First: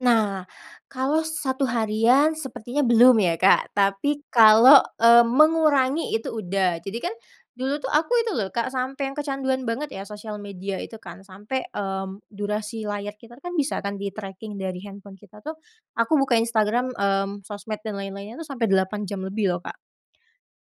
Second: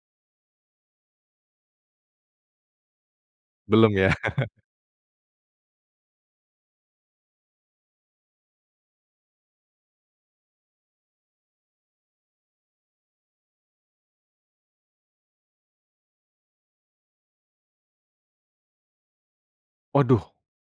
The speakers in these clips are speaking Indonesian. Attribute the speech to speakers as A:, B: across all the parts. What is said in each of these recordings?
A: Nah, kalo 1 harian sepertinya belum ya, Kak.
B: Belum ya?
A: Tapi kalo, eee, mengurangi itu udah. Jadi kan dulu tuh aku itu loh, Kak, sampai yang kecanduan banget ya, sosial media itu kan, sampai, mmm, durasi layar kita kan, bisa kan di-tracking dari handphone kita tuh, aku buka Instagram, mmm, sosmed dan lain-lainnya tuh, sampai 8 jam lebih loh, Kak.
B: Waduh.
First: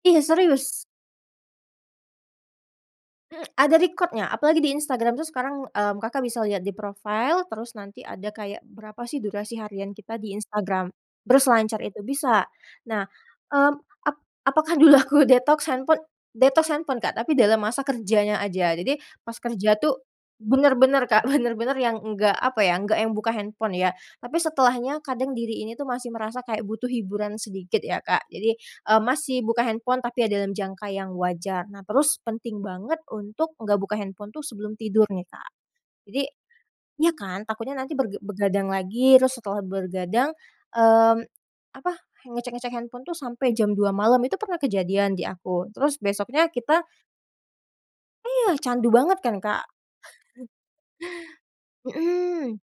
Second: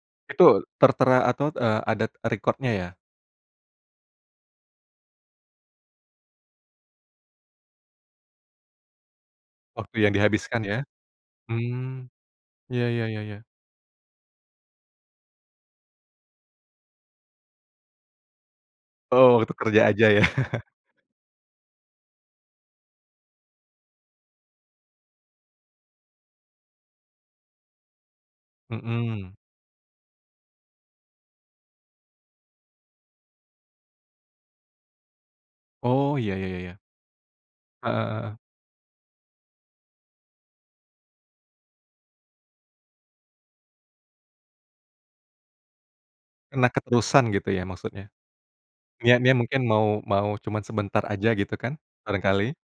A: Iya,
B: Itu
A: serius.
B: tertera atau d eee, adat record-nya ya?
A: Mmm, ada record-nya, apalagi di Instagram tuh, sekarang, mmm, Kakak bisa lihat di profile, terus nanti ada kayak berapa sih durasi harian
B: Waktu yang
A: kita di
B: dihabiskan ya?
A: Instagram, berselancar itu
B: Hmm.
A: bisa.
B: Iya iya
A: Nah,
B: iya iya.
A: mmm, ap apakah dulu aku detox handphone detox handphone, Kak. Tapi dalam masa kerjanya aja, jadi pas
B: Oh, untuk
A: kerja
B: kerja
A: tuh,
B: aja ya?
A: bener-bener Kak, bener-bener yang enggak apa ya, enggak yang buka handphone ya. Tapi setelahnya kadang diri ini tuh, masih merasa kayak butuh hiburan sedikit ya, Kak. Jadi, eee,
B: Mhm.
A: masih buka handphone, tapi ya dalam jangka yang wajar. Nah, terus penting banget untuk enggak buka handphone tuh sebelum tidur nih, Kak.
B: Oh,
A: Jadi
B: iya iya iya iya.
A: iya kan, takutnya
B: Heeh
A: nanti berga
B: heeh.
A: bergadang lagi, terus setelah bergadang, mmm, apa, ngecek-ngecek handphone tuh sampai jam 2 malam, itu pernah kejadian di aku, terus besoknya
B: Kena
A: kita
B: keterusan gitu ya, maksudnya?
A: Iya, candu banget
B: Niatnya
A: kan,
B: mungkin
A: Kak.
B: mau mau cuman sebentar aja gitu kan, barangkali?
A: Hmm.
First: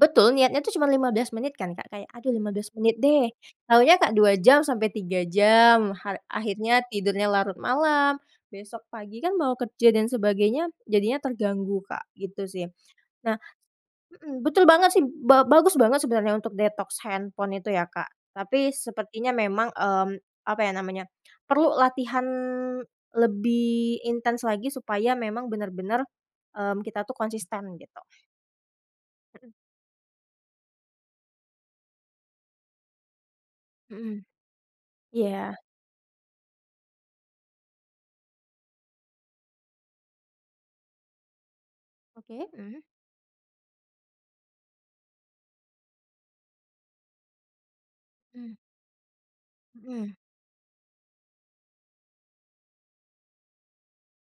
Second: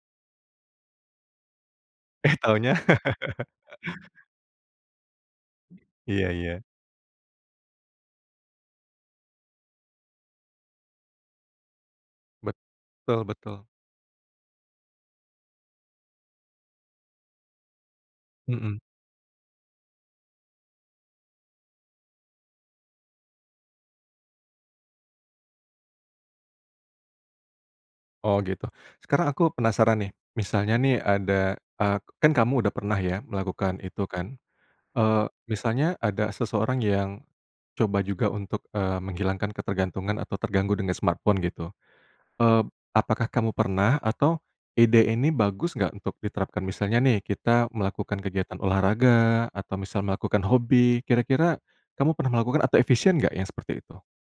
A: Betul niatnya tuh cuma 15 menit kan, Kak, kayak aduh
B: Eh
A: 15
B: taunya.
A: menit deh, taunya Kak, 2 jam sampai 3 jam, ha
B: Iya iya.
A: akhirnya tidurnya larut malam, besok pagi kan mau kerja dan sebagainya, jadinya terganggu, Kak, gitu sih.
B: Betul
A: Nah
B: betul.
A: mhm, betul banget sih, ba bagus banget sebenarnya untuk detox handphone itu ya, Kak, tapi
B: Hmm.
A: sepertinya memang, mmm, apa ya namanya, perlu latihan lebih intens lagi, supaya memang bener-bener, mmm, kita tuh konsisten gitu.
B: Oh gitu, sekarang aku
A: Mhm.
B: penasaran nih, misalnya nih ada, eee, kan kamu udah pernah ya, melakukan itu
A: Hmm.
B: kan? Eee,
A: Iya.
B: misalnya ada seseorang yang coba juga untuk, eee, menghilangkan ketergantungan atau terganggu dengan smartphone gitu.
A: Oke,
B: Eee,
A: mhm.
B: apakah kamu pernah atau ide ini bagus nggak, untuk diterapkan? Misalnya nih, kita melakukan
A: Hmm.
B: kegiatan olahraga atau misal
A: Mhm.
B: melakukan hobi, kira-kira kamu pernah melakukan atau efisien nggak yang seperti itu?